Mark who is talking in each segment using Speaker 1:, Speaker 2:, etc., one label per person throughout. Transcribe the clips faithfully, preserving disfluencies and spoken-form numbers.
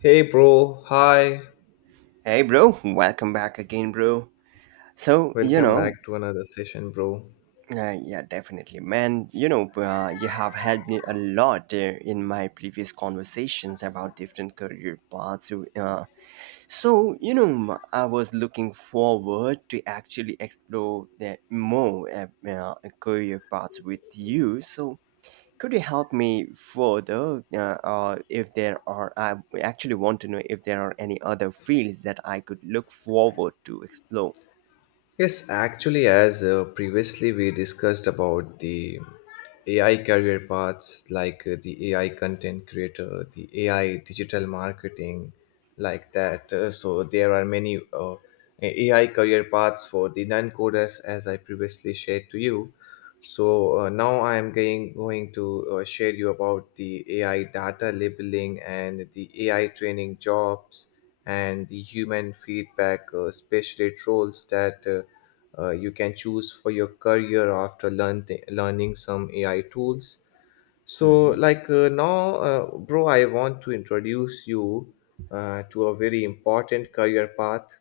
Speaker 1: Hey, bro. Hi.
Speaker 2: Hey, bro, welcome back again, bro. So, you
Speaker 1: Welcome back
Speaker 2: know,
Speaker 1: to another session, bro.
Speaker 2: uh, yeah, definitely, man. You know, uh, you have helped me a lot uh, in my previous conversations about different career paths. So, Uh, so, you know, m- I was looking forward to actually explore the more uh, uh, career paths with you. So, could you help me further uh, uh, if there are I actually want to know if there are any other fields that I could look forward to explore.
Speaker 1: Yes, actually, as uh, previously we discussed about the A I career paths, like uh, the A I content creator, the A I digital marketing, like that. Uh, so there are many uh, A I career paths for the non-coders, as I previously shared to you. So uh, now I am going, going to uh, share you about the A I data labeling and the A I training jobs, and the human feedback uh, specialist roles that uh, uh, you can choose for your career after learn learning some A I tools. So
Speaker 2: Hmm.
Speaker 1: like uh, now, uh, bro, I want to introduce you uh, to a very important career path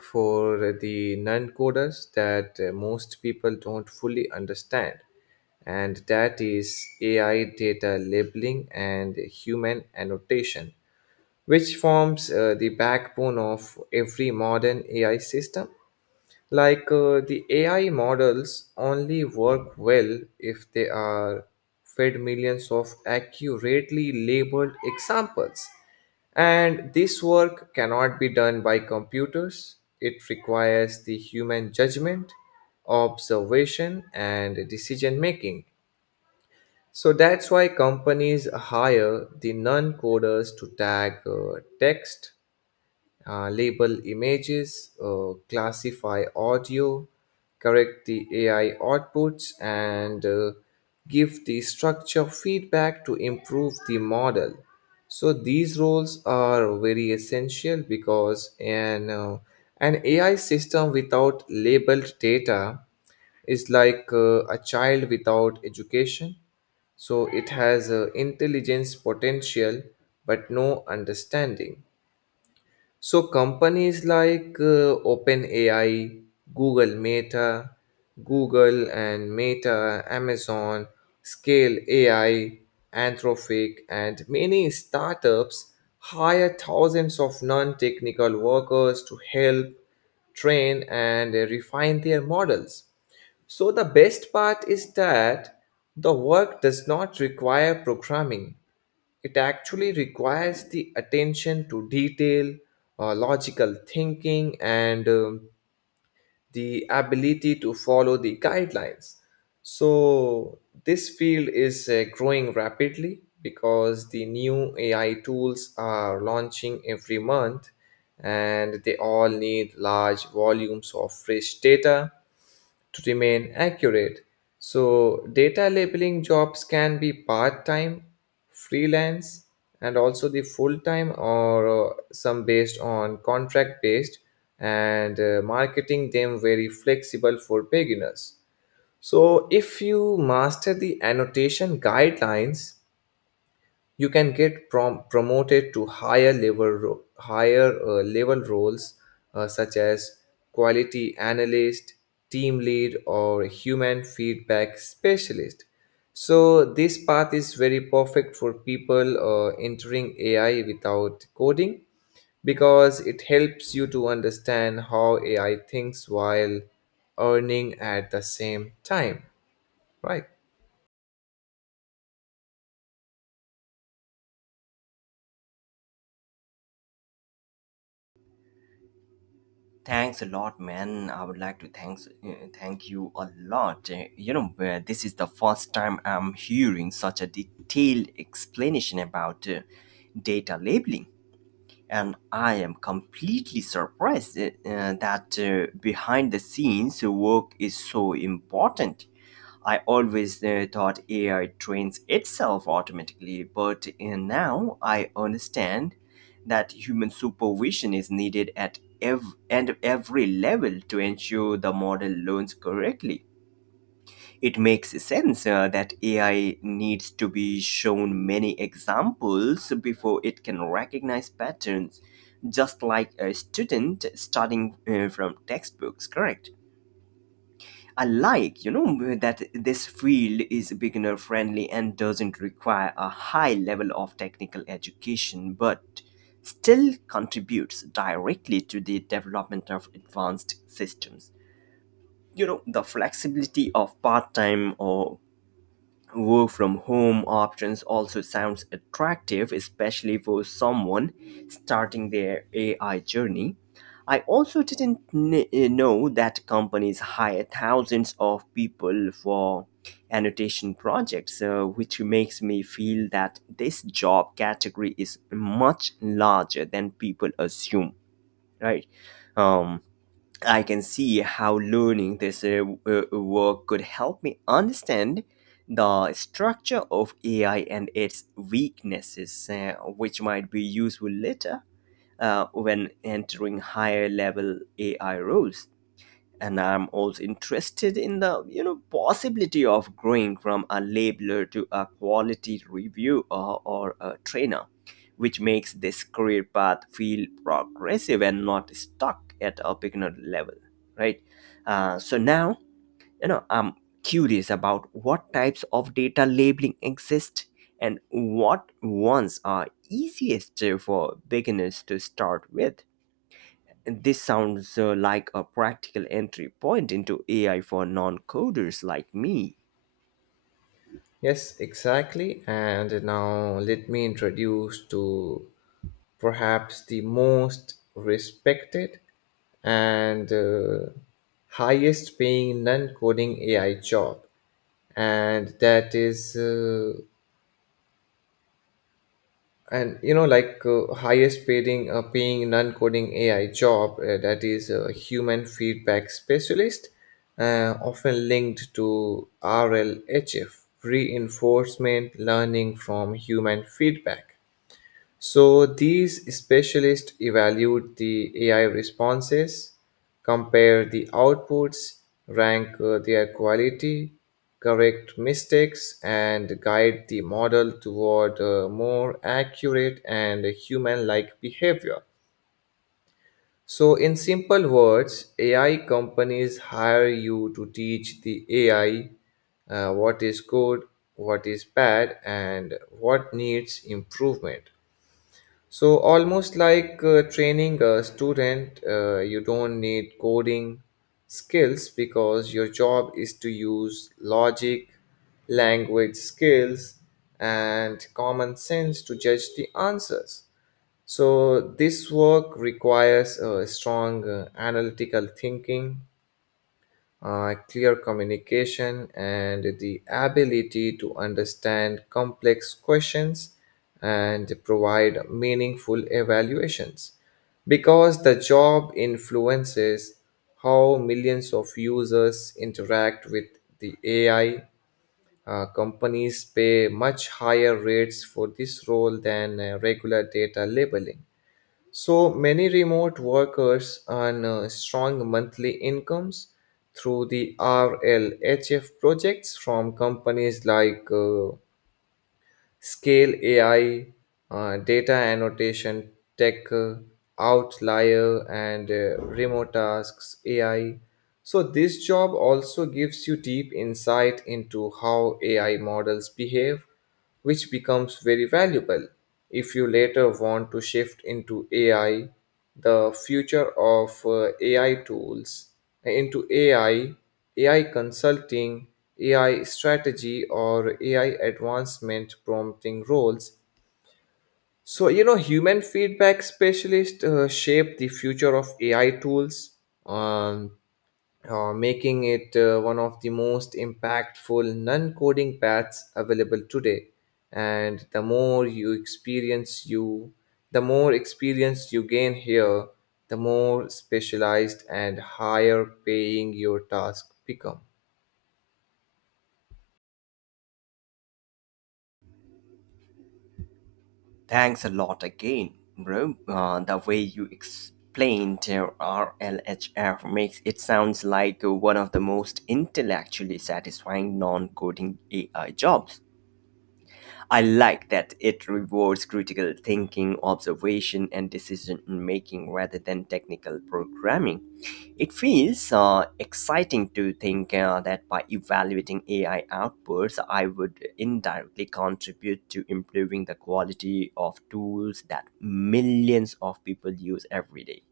Speaker 1: for the non coders that uh, most people don't fully understand, and that is A I data labeling and human annotation, which forms uh, the backbone of every modern A I system. Like uh, the A I models only work well if they are fed millions of accurately labeled examples, and this work cannot be done by computers. It requires the human judgment, observation, and decision making. So that's why companies hire the non coders to tag uh, text, uh, label images, uh, classify audio, correct the A I outputs, and uh, give the structure feedback to improve the model. So these roles are very essential because an, uh, an A I system without labeled data is like uh, a child without education. So it has uh, intelligence potential but no understanding. So companies like uh, OpenAI, Google Meta, Google and Meta, Amazon, Scale A I, Anthropic, and many startups hire thousands of non-technical workers to help train and uh, refine their models. So the best part is that the work does not require programming. It actually requires the attention to detail, uh, logical thinking, and um, the ability to follow the guidelines. So, this field is uh, growing rapidly because the new A I tools are launching every month, and they all need large volumes of fresh data to remain accurate. So, data labeling jobs can be part time, freelance, and also the full time, or uh, some based on contract based, and uh, marketing them very flexible for beginners. So, if you master the annotation guidelines, you can get prom- promoted to higher level ro- higher uh, level roles, uh, such as quality analyst, team lead, or human feedback specialist. So this path is very perfect for people uh, entering A I without coding because it helps you to understand how A I thinks while earning at the same time, right?
Speaker 2: Thanks a lot, man. I would like to thanks uh, thank you a lot. Uh, You know, uh, this is the first time I'm hearing such a detailed explanation about uh, data labeling, and I am completely surprised uh, uh, that uh, behind the scenes work is so important. I always uh, thought A I trains itself automatically, but uh, now I understand that human supervision is needed at ev- and every level to ensure the model learns correctly. It makes sense uh, that A I needs to be shown many examples before it can recognize patterns, just like a student studying uh, from textbooks, correct? I like, you know, that this field is beginner friendly and doesn't require a high level of technical education, but still contributes directly to the development of advanced systems. You know, the flexibility of part time or work from home options also sounds attractive, especially for someone starting their A I journey. I also didn't kn- uh, know that companies hire thousands of people for annotation projects, uh, which makes me feel that this job category is much larger than people assume, right? Um, I can see how learning this uh, w- uh, work could help me understand the structure of A I and its weaknesses, uh, which might be useful later uh, when entering higher level A I roles, and I'm also interested in the you know possibility of growing from a labeler to a quality review or, or a trainer, which makes this career path feel progressive and not stuck at a beginner level, right? Uh, so now, you know I'm curious about what types of data labeling exist and what ones are easiest for beginners to start with. This sounds uh, like a practical entry point into A I for non coders like me.
Speaker 1: Yes, exactly. And now let me introduce to perhaps the most respected and uh, highest paying non coding A I job, and that is uh, and you know like uh, highest paying uh, paying non-coding ai job uh, that is a human feedback specialist, uh, often linked to RLHF: reinforcement learning from human feedback. So these specialists evaluate the A I responses, compare the outputs, rank uh, their quality, correct mistakes, and guide the model toward uh, more accurate and human-like behavior. So, in simple words, A I companies hire you to teach the A I uh, what is good, what is bad, and what needs improvement. So, almost like uh, training a student, uh, you don't need coding skills because your job is to use logic, language skills, and common sense to judge the answers. So, this work requires a strong uh, analytical thinking, uh, clear communication, and the ability to understand complex questions and provide meaningful evaluations. Because the job influences how millions of users interact with the A I, uh, companies pay much higher rates for this role than uh, regular data labeling. So many remote workers earn uh, strong monthly incomes through the R L H F projects from companies like uh, Scale A I, uh, Data Annotation Tech, uh, Outlier, and uh, Remote Tasks A I. So, this job also gives you deep insight into how A I models behave, which becomes very valuable if you later want to shift into A I, the future of uh, AI tools, into AI AI consulting, AI strategy, or A I advancement prompting roles. So, you know, human feedback specialists uh, shape the future of A I tools, um, uh, making it uh, one of the most impactful non coding paths available today. And the more you experience you, the more experience you gain here, the more specialized and higher paying your task become.
Speaker 2: Thanks a lot again, bro. Uh, the way you explained uh, R L H F makes it sounds like uh, one of the most intellectually satisfying non coding A I jobs. I like that it rewards critical thinking, observation, and decision making rather than technical programming. It feels uh, exciting to think uh, that by evaluating A I outputs, I would indirectly contribute to improving the quality of tools that millions of people use every day.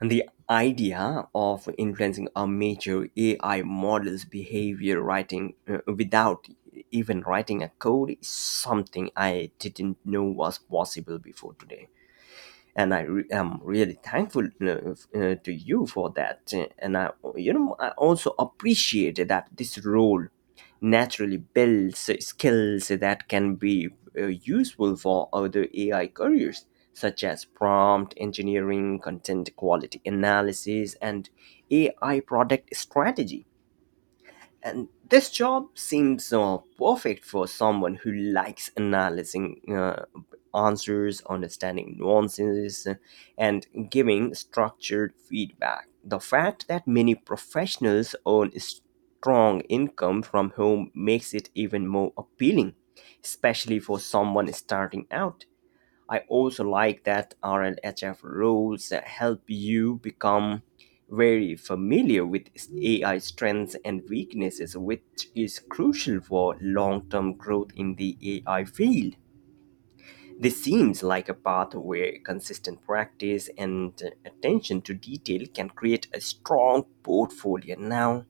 Speaker 2: And the idea of influencing a major A I model's behavior, writing uh, without even writing a code, is something I didn't know was possible before today, and I re- am really thankful uh, f- uh, to you for that. Uh, And I, you know, I also appreciate that this role naturally builds skills that can be uh, useful for other A I careers, such as prompt engineering, content quality analysis, and A I product strategy. And this job seems uh, perfect for someone who likes analyzing uh, answers, understanding nuances, uh, and giving structured feedback. The fact that many professionals earn strong income from home makes it even more appealing, especially for someone starting out. I also like that R L H F rules help you become very familiar with A I strengths and weaknesses, which is crucial for long term growth in the A I field. This seems like a path where consistent practice and attention to detail can create a strong portfolio. Now,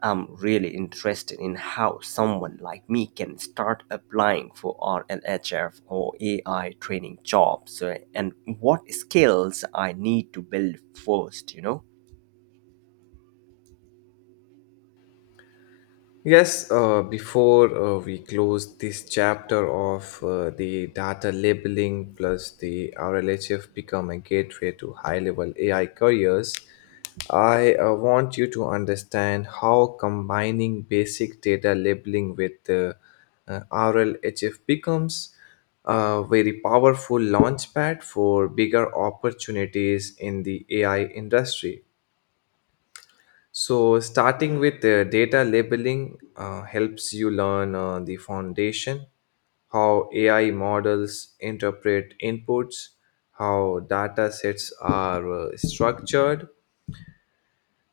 Speaker 2: I'm really interested in how someone like me can start applying for R L H F or A I training jobs, uh, and what skills I need to build first, you know.
Speaker 1: Yes, uh, before uh, we close this chapter of uh, the data labeling plus the R L H F become a gateway to high level A I careers, I uh, want you to understand how combining basic data labeling with uh, uh, R L H F becomes a very powerful launchpad for bigger opportunities in the A I industry. So, starting with uh, data labeling uh, helps you learn uh, the foundation, how A I models interpret inputs, how data sets are uh, structured,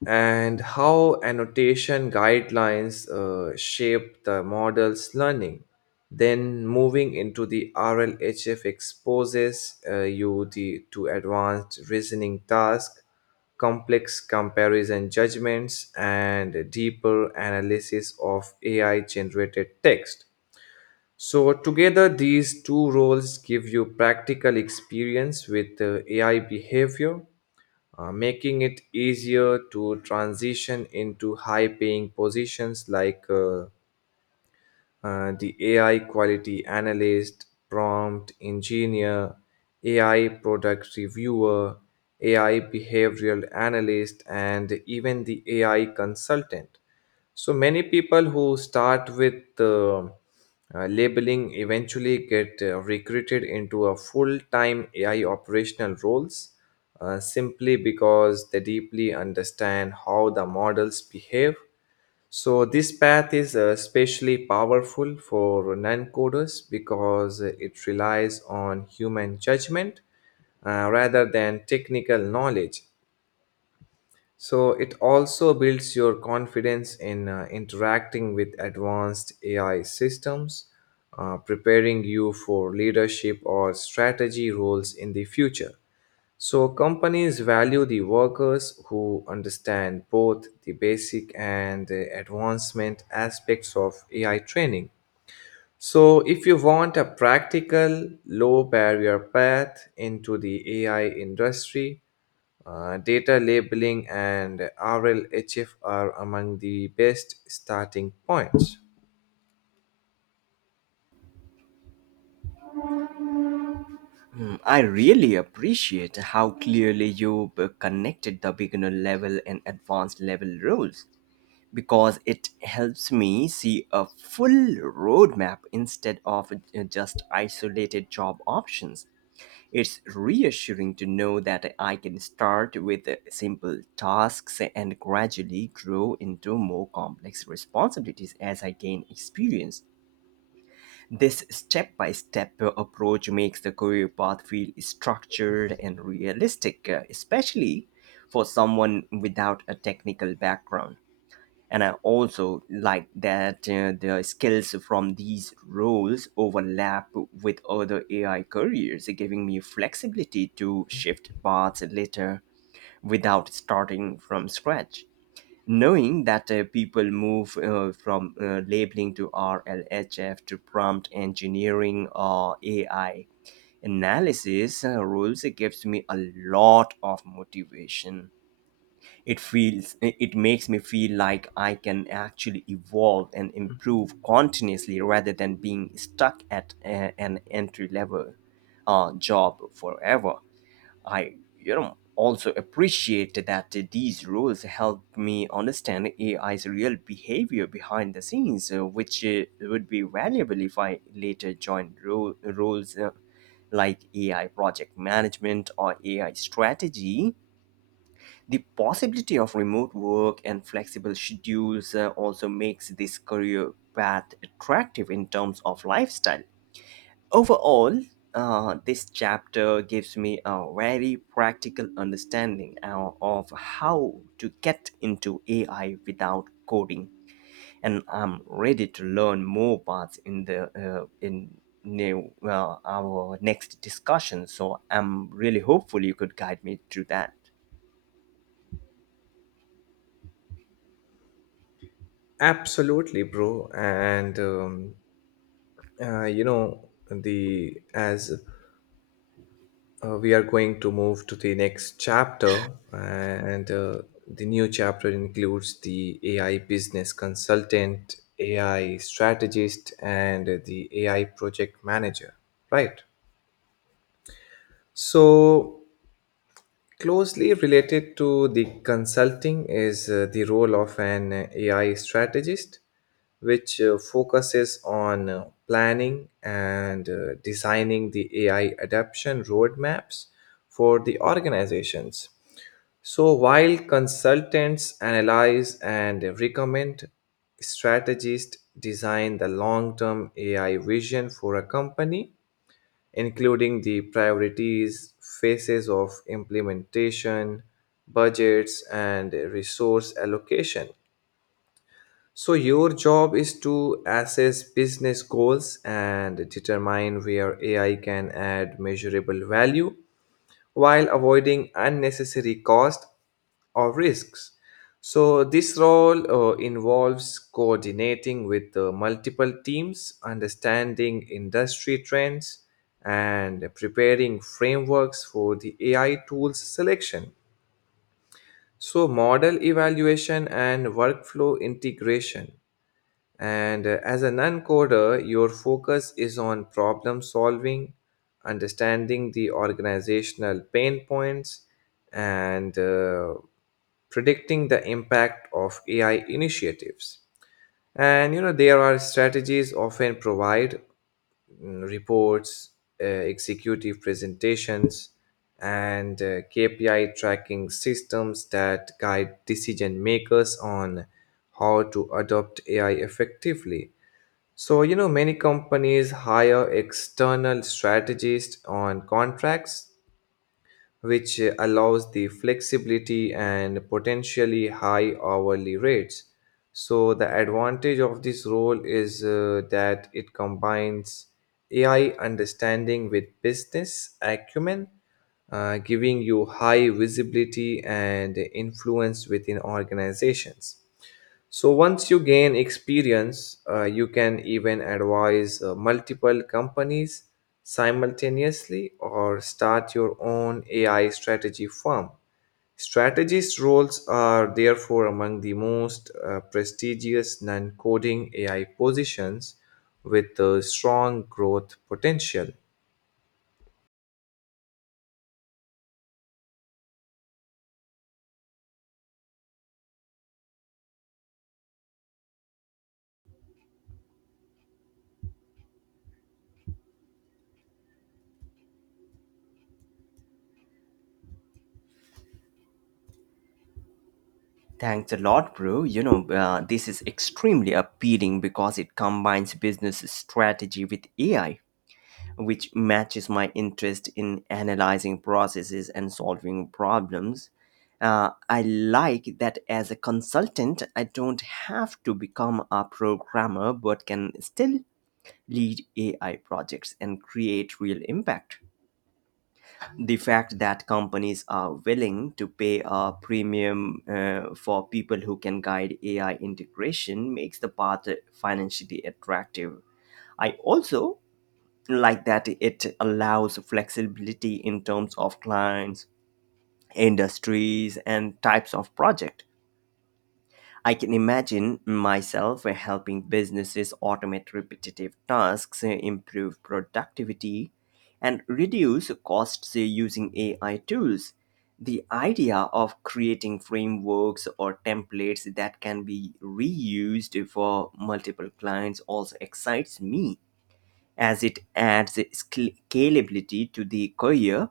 Speaker 1: and how annotation guidelines uh, shape the model's learning. Then moving into the R L H F exposes uh, you the, to advanced reasoning tasks, complex comparison judgments, and deeper analysis of A I generated text. So, together, these two roles give you practical experience with uh, A I behavior, uh, making it easier to transition into high paying positions like uh, uh, the A I quality analyst, prompt engineer, A I product reviewer, A I behavioral analyst, and even the A I consultant. So many people who start with uh, uh, labeling eventually get uh, recruited into a full-time A I operational roles, uh, simply because they deeply understand how the models behave. So this path is uh, especially powerful for non-coders because it relies on human judgment, uh, rather than technical knowledge. So it also builds your confidence in uh, interacting with advanced A I systems, uh, preparing you for leadership or strategy roles in the future. So, companies value the workers who understand both the basic and the advancement aspects of A I training. So, if you want a practical, low barrier path into the A I industry, uh, data labeling and R L H F are among the best starting points.
Speaker 2: Hmm, I really appreciate how clearly you uh, connected the beginner level and advanced level roles, because it helps me see a full roadmap instead of uh, just isolated job options. It's reassuring to know that I can start with simple tasks and gradually grow into more complex responsibilities as I gain experience. This step by step approach makes the career path feel structured and realistic, especially for someone without a technical background. And I also like that uh, the skills from these roles overlap with other AI careers, giving me flexibility to shift paths later without starting from scratch. Knowing that uh, people move uh, from uh, labeling to RLHF to prompt engineering or AI analysis uh, roles, it gives me a lot of motivation. It feels it makes me feel like I can actually evolve and improve continuously rather than being stuck at a- an entry level uh, job forever. I, you know also appreciate that these rules help me understand AI's real behavior behind the scenes, uh, which uh, would be valuable if I later join ro- roles uh, like AI project management or AI strategy. The possibility of remote work and flexible schedules uh, also makes this career path attractive in terms of lifestyle. Overall, uh, this chapter gives me a very practical understanding uh, of how to get into A I without coding, and I'm ready to learn more parts in the uh, in new uh, our next discussion. So I'm really hopeful you could guide me through that.
Speaker 1: Absolutely, bro. And um, uh, you know the as uh, we are going to move to the next chapter, and uh, the new chapter includes the A I business consultant, A I strategist, and the A I project manager, right? So, closely related to the consulting is uh, the role of an A I strategist, which uh, focuses on uh, planning and uh, designing the A I adoption roadmaps for the organizations. So, while consultants analyze and recommend, strategists design the long term A I vision for a company, including the priorities, phases of implementation, budgets, and resource allocation. So, your job is to assess business goals and determine where A I can add measurable value while avoiding unnecessary cost or risks. So, this role uh, involves coordinating with uh, multiple teams, understanding industry trends, and preparing frameworks for the A I tools selection. So, model evaluation and workflow integration. And uh, as a non coder, your focus is on problem solving, understanding the organizational pain points, and uh, predicting the impact of A I initiatives. And you know, there are strategies often provide mm, reports, uh, executive presentations, and uh, K P I tracking systems that guide decision makers on how to adopt A I effectively. So, you know, many companies hire external strategists on contracts, which uh, allows the flexibility and potentially high hourly rates. So, the advantage of this role is uh, that it combines A I understanding with business acumen, uh, giving you high visibility and influence within organizations. So once you gain experience, uh, you can even advise uh, multiple companies simultaneously or start your own A I strategy firm. Strategist roles are therefore among the most uh, prestigious non coding A I positions with a strong growth potential.
Speaker 2: Thanks a lot, bro. You know, uh, this is extremely appealing because it combines business strategy with A I, which matches my interest in analyzing processes and solving problems. Uh, I like that as a consultant, I don't have to become a programmer but can still lead A I projects and create real impact. The fact that companies are willing to pay a premium uh, for people who can guide A I integration makes the path financially attractive. I also like that it allows flexibility in terms of clients, industries, and types of project. I can imagine myself helping businesses automate repetitive tasks, improve productivity, and reduce costs using A I tools. The idea of creating frameworks or templates that can be reused for multiple clients also excites me, as it adds scal- scalability to the career.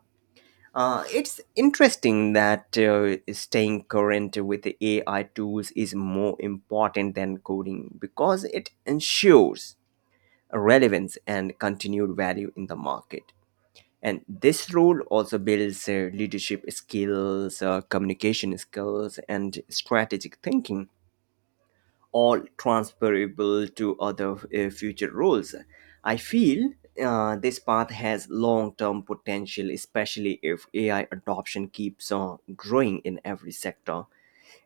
Speaker 2: Uh, it's interesting that uh, staying current with A I tools is more important than coding because it ensures relevance and continued value in the market. And this role also builds uh, leadership skills, uh, communication skills, and strategic thinking, all transferable to other uh, future roles. I feel uh, this path has long-term potential, especially if A I adoption keeps on growing in every sector.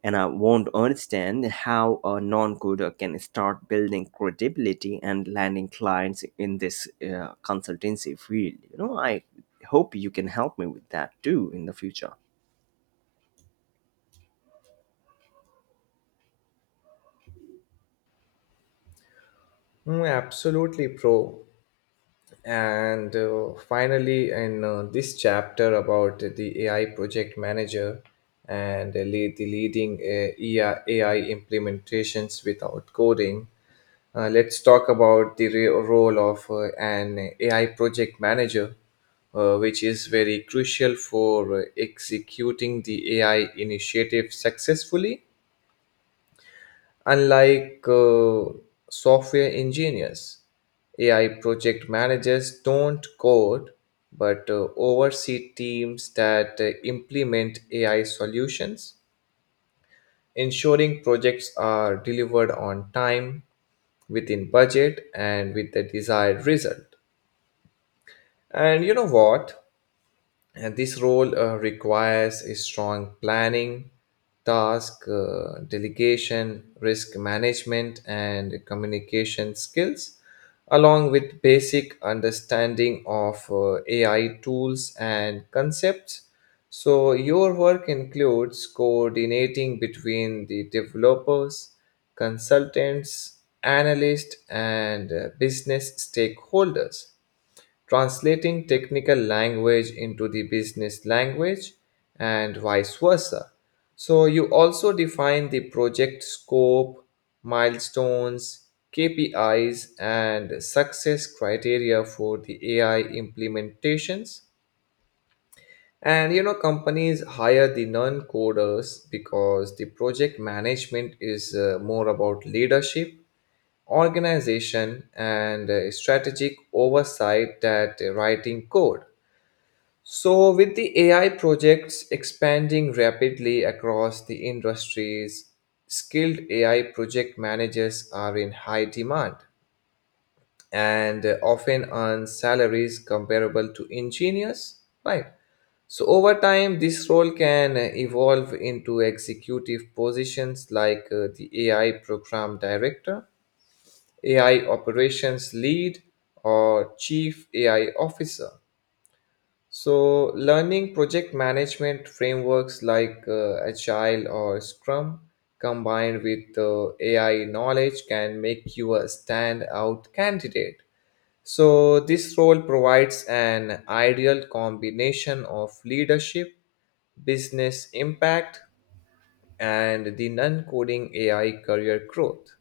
Speaker 2: And I won't understand how a non-coder can start building credibility and landing clients in this uh, consultancy field. You know, I hope you can help me with that too in the future.
Speaker 1: Mm, absolutely, pro. And uh, finally, in uh, this chapter about the A I project manager and the lead- the leading uh, A I implementations without coding, uh, let's talk about the re- role of uh, an A I project manager, uh, which is very crucial for uh, executing the A I initiative successfully. Unlike uh, software engineers, A I project managers don't code but uh, oversee teams that uh, implement A I solutions, ensuring projects are delivered on time, within budget, and with the desired result. And you know what? And this role uh, requires a strong planning, task uh, delegation, risk management, and communication skills, along with basic understanding of uh, A I tools and concepts. So, your work includes coordinating between the developers, consultants, analysts, and uh, business stakeholders, translating technical language into the business language and vice versa. So, you also define the project scope, milestones, K P Is, and success criteria for the A I implementations. And you know, companies hire the non coders because the project management is uh, more about leadership, organization, and uh, strategic oversight that uh, writing code. So, with the A I projects expanding rapidly across the industries, skilled A I project managers are in high demand and uh, often earn salaries comparable to engineers, right? So, over time, this role can uh, evolve into executive positions like uh, the A I program director, A I operations lead, or chief A I officer. So, learning project management frameworks like uh, Agile or Scrum combined with uh, A I knowledge can make you a standout candidate. So, this role provides an ideal combination of leadership, business impact, and the non coding A I career growth.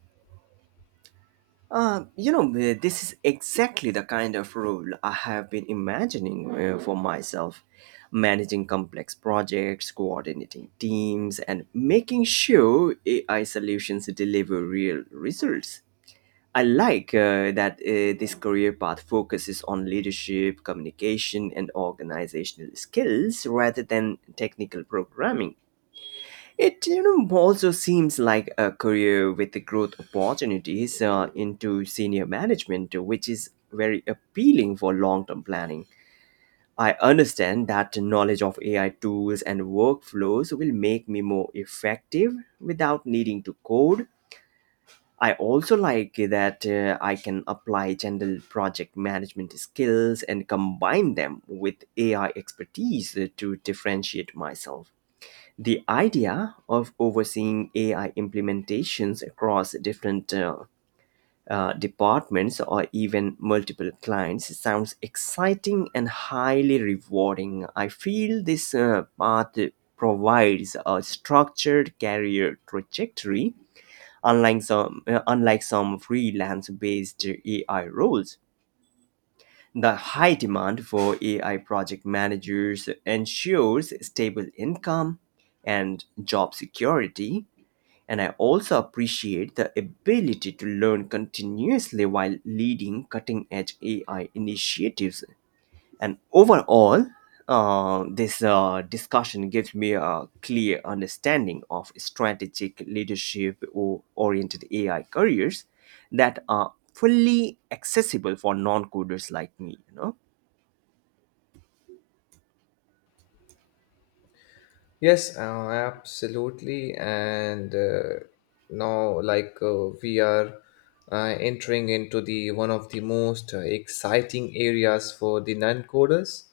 Speaker 2: Uh, you know, uh, this is exactly the kind of role I have been imagining uh, for myself, managing complex projects, coordinating teams, and making sure A I solutions deliver real results. I like uh, that uh, this career path focuses on leadership, communication, and organizational skills rather than technical programming. It you know also seems like a career with the growth opportunities uh, into senior management, which is very appealing for long-term planning. I understand that the knowledge of A I tools and workflows will make me more effective without needing to code. I also like that uh, I can apply general project management skills and combine them with A I expertise to differentiate myself. The idea of overseeing A I implementations across different uh, uh, departments or even multiple clients sounds exciting and highly rewarding. I feel this uh, path provides a structured career trajectory, unlike some, uh, unlike some freelance based A I roles. The high demand for A I project managers ensures stable income and job security, and I also appreciate the ability to learn continuously while leading cutting edge A I initiatives. And overall, uh, this uh, discussion gives me a clear understanding of strategic leadership or oriented A I careers that are fully accessible for non-coders like me you know
Speaker 1: Yes, uh, absolutely. And uh, now, like, uh, we are uh, entering into the one of the most uh, exciting areas for the non-coders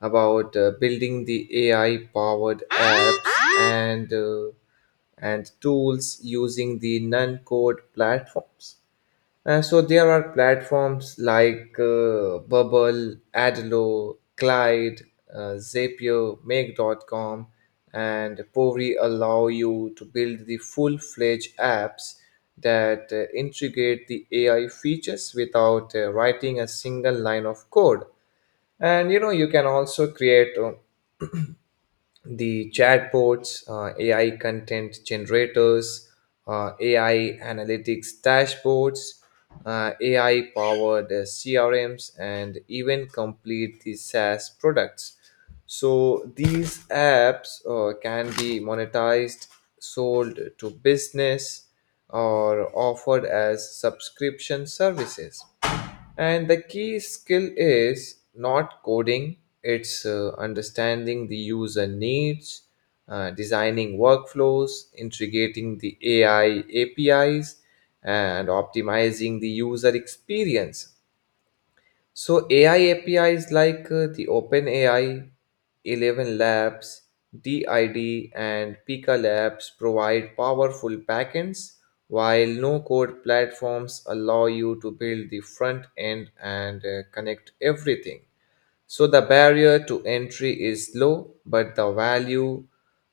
Speaker 1: about uh, building the A I-powered apps and uh, and tools using the non-code platforms. Uh, so there are platforms like uh, Bubble, Adlo, Glide, uh, Zapier, make dot com, and Pori allow you to build the full-fledged apps that uh, integrate the A I features without uh, writing a single line of code. And you know you can also create uh, the chatbots, uh, A I content generators, uh, A I analytics dashboards, uh, A I powered uh, C R Ms, and even complete the SaaS products. So these apps uh, can be monetized, sold to business, or offered as subscription services. And the key skill is not coding, it's uh, understanding the user needs, uh, designing workflows, integrating the A I A P Is, and optimizing the user experience. So A I A P Is like uh, the OpenAI, Eleven Labs, D I D, and Pika Labs provide powerful backends, while no-code platforms allow you to build the front end and uh, connect everything. So the barrier to entry is low, but the value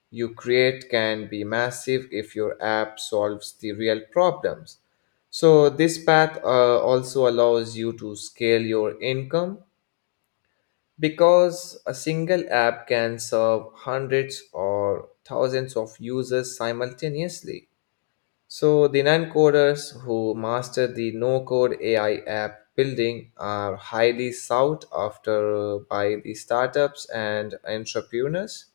Speaker 1: you create can be massive if your app solves the real problems. So this path uh, also allows you to scale your income because a single app can serve hundreds or thousands of users simultaneously. So, the non coders who master the no code A I app building are highly sought after by the startups and entrepreneurs.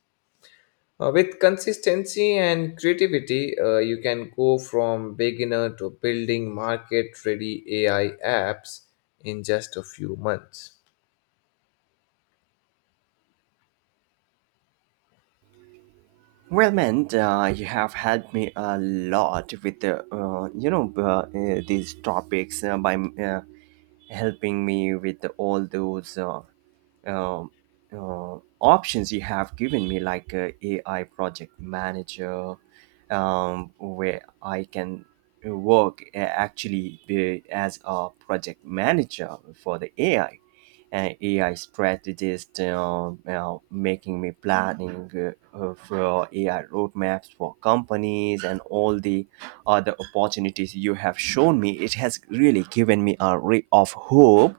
Speaker 1: Uh, with consistency and creativity, uh, you can go from beginner to building market ready A I apps in just a few months.
Speaker 2: Well, man, uh, you have helped me a lot with the uh, you know uh, uh, these topics uh, by uh, helping me with all those uh, um, uh, options you have given me, like uh, A I project manager, um, where I can work uh, actually be as a project manager for the A I. And A I strategist, uh, uh, making me planning uh, uh, for A I roadmaps for companies and all the or the opportunities you have shown me. It has really given me a ray of hope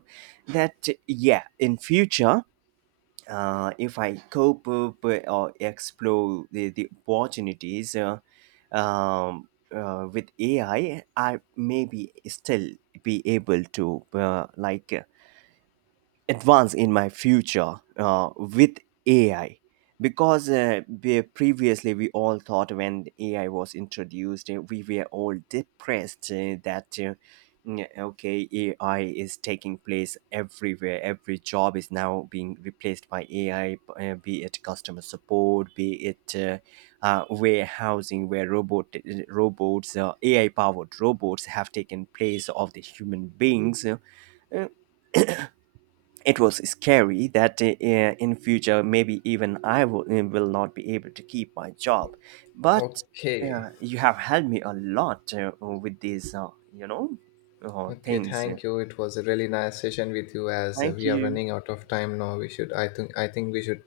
Speaker 2: that, yeah, in future, uh, if I cope up or explore the, the opportunities uh, um, uh, with AI, i I may be still be able to uh, like advance in my future uh, with A I. Because uh, we- previously we all thought when A I was introduced, uh, we were all depressed uh, that. Uh, mm, Okay, A I is taking place everywhere. Every job is now being replaced by A I, uh, be it customer support, be it uh, uh, warehousing, where robot uh, robots, uh, A I powered robots have taken place of the human beings. Uh, it was scary that uh, uh, in future maybe even i will, uh, will not be able to keep my job, but
Speaker 1: Okay.
Speaker 2: uh, you have helped me a lot uh, with these uh, you know uh,
Speaker 1: Okay,
Speaker 2: things.
Speaker 1: thank you. It was a really nice session with you as uh,
Speaker 2: Thank
Speaker 1: we are
Speaker 2: you.
Speaker 1: running out of time now. We should I think I think we should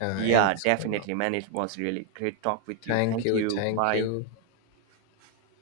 Speaker 1: uh, end
Speaker 2: Yeah,
Speaker 1: this call now.
Speaker 2: definitely, man. It was really great talk with you.
Speaker 1: Thank
Speaker 2: Thank
Speaker 1: you.
Speaker 2: you.
Speaker 1: Thank
Speaker 2: Bye.
Speaker 1: you.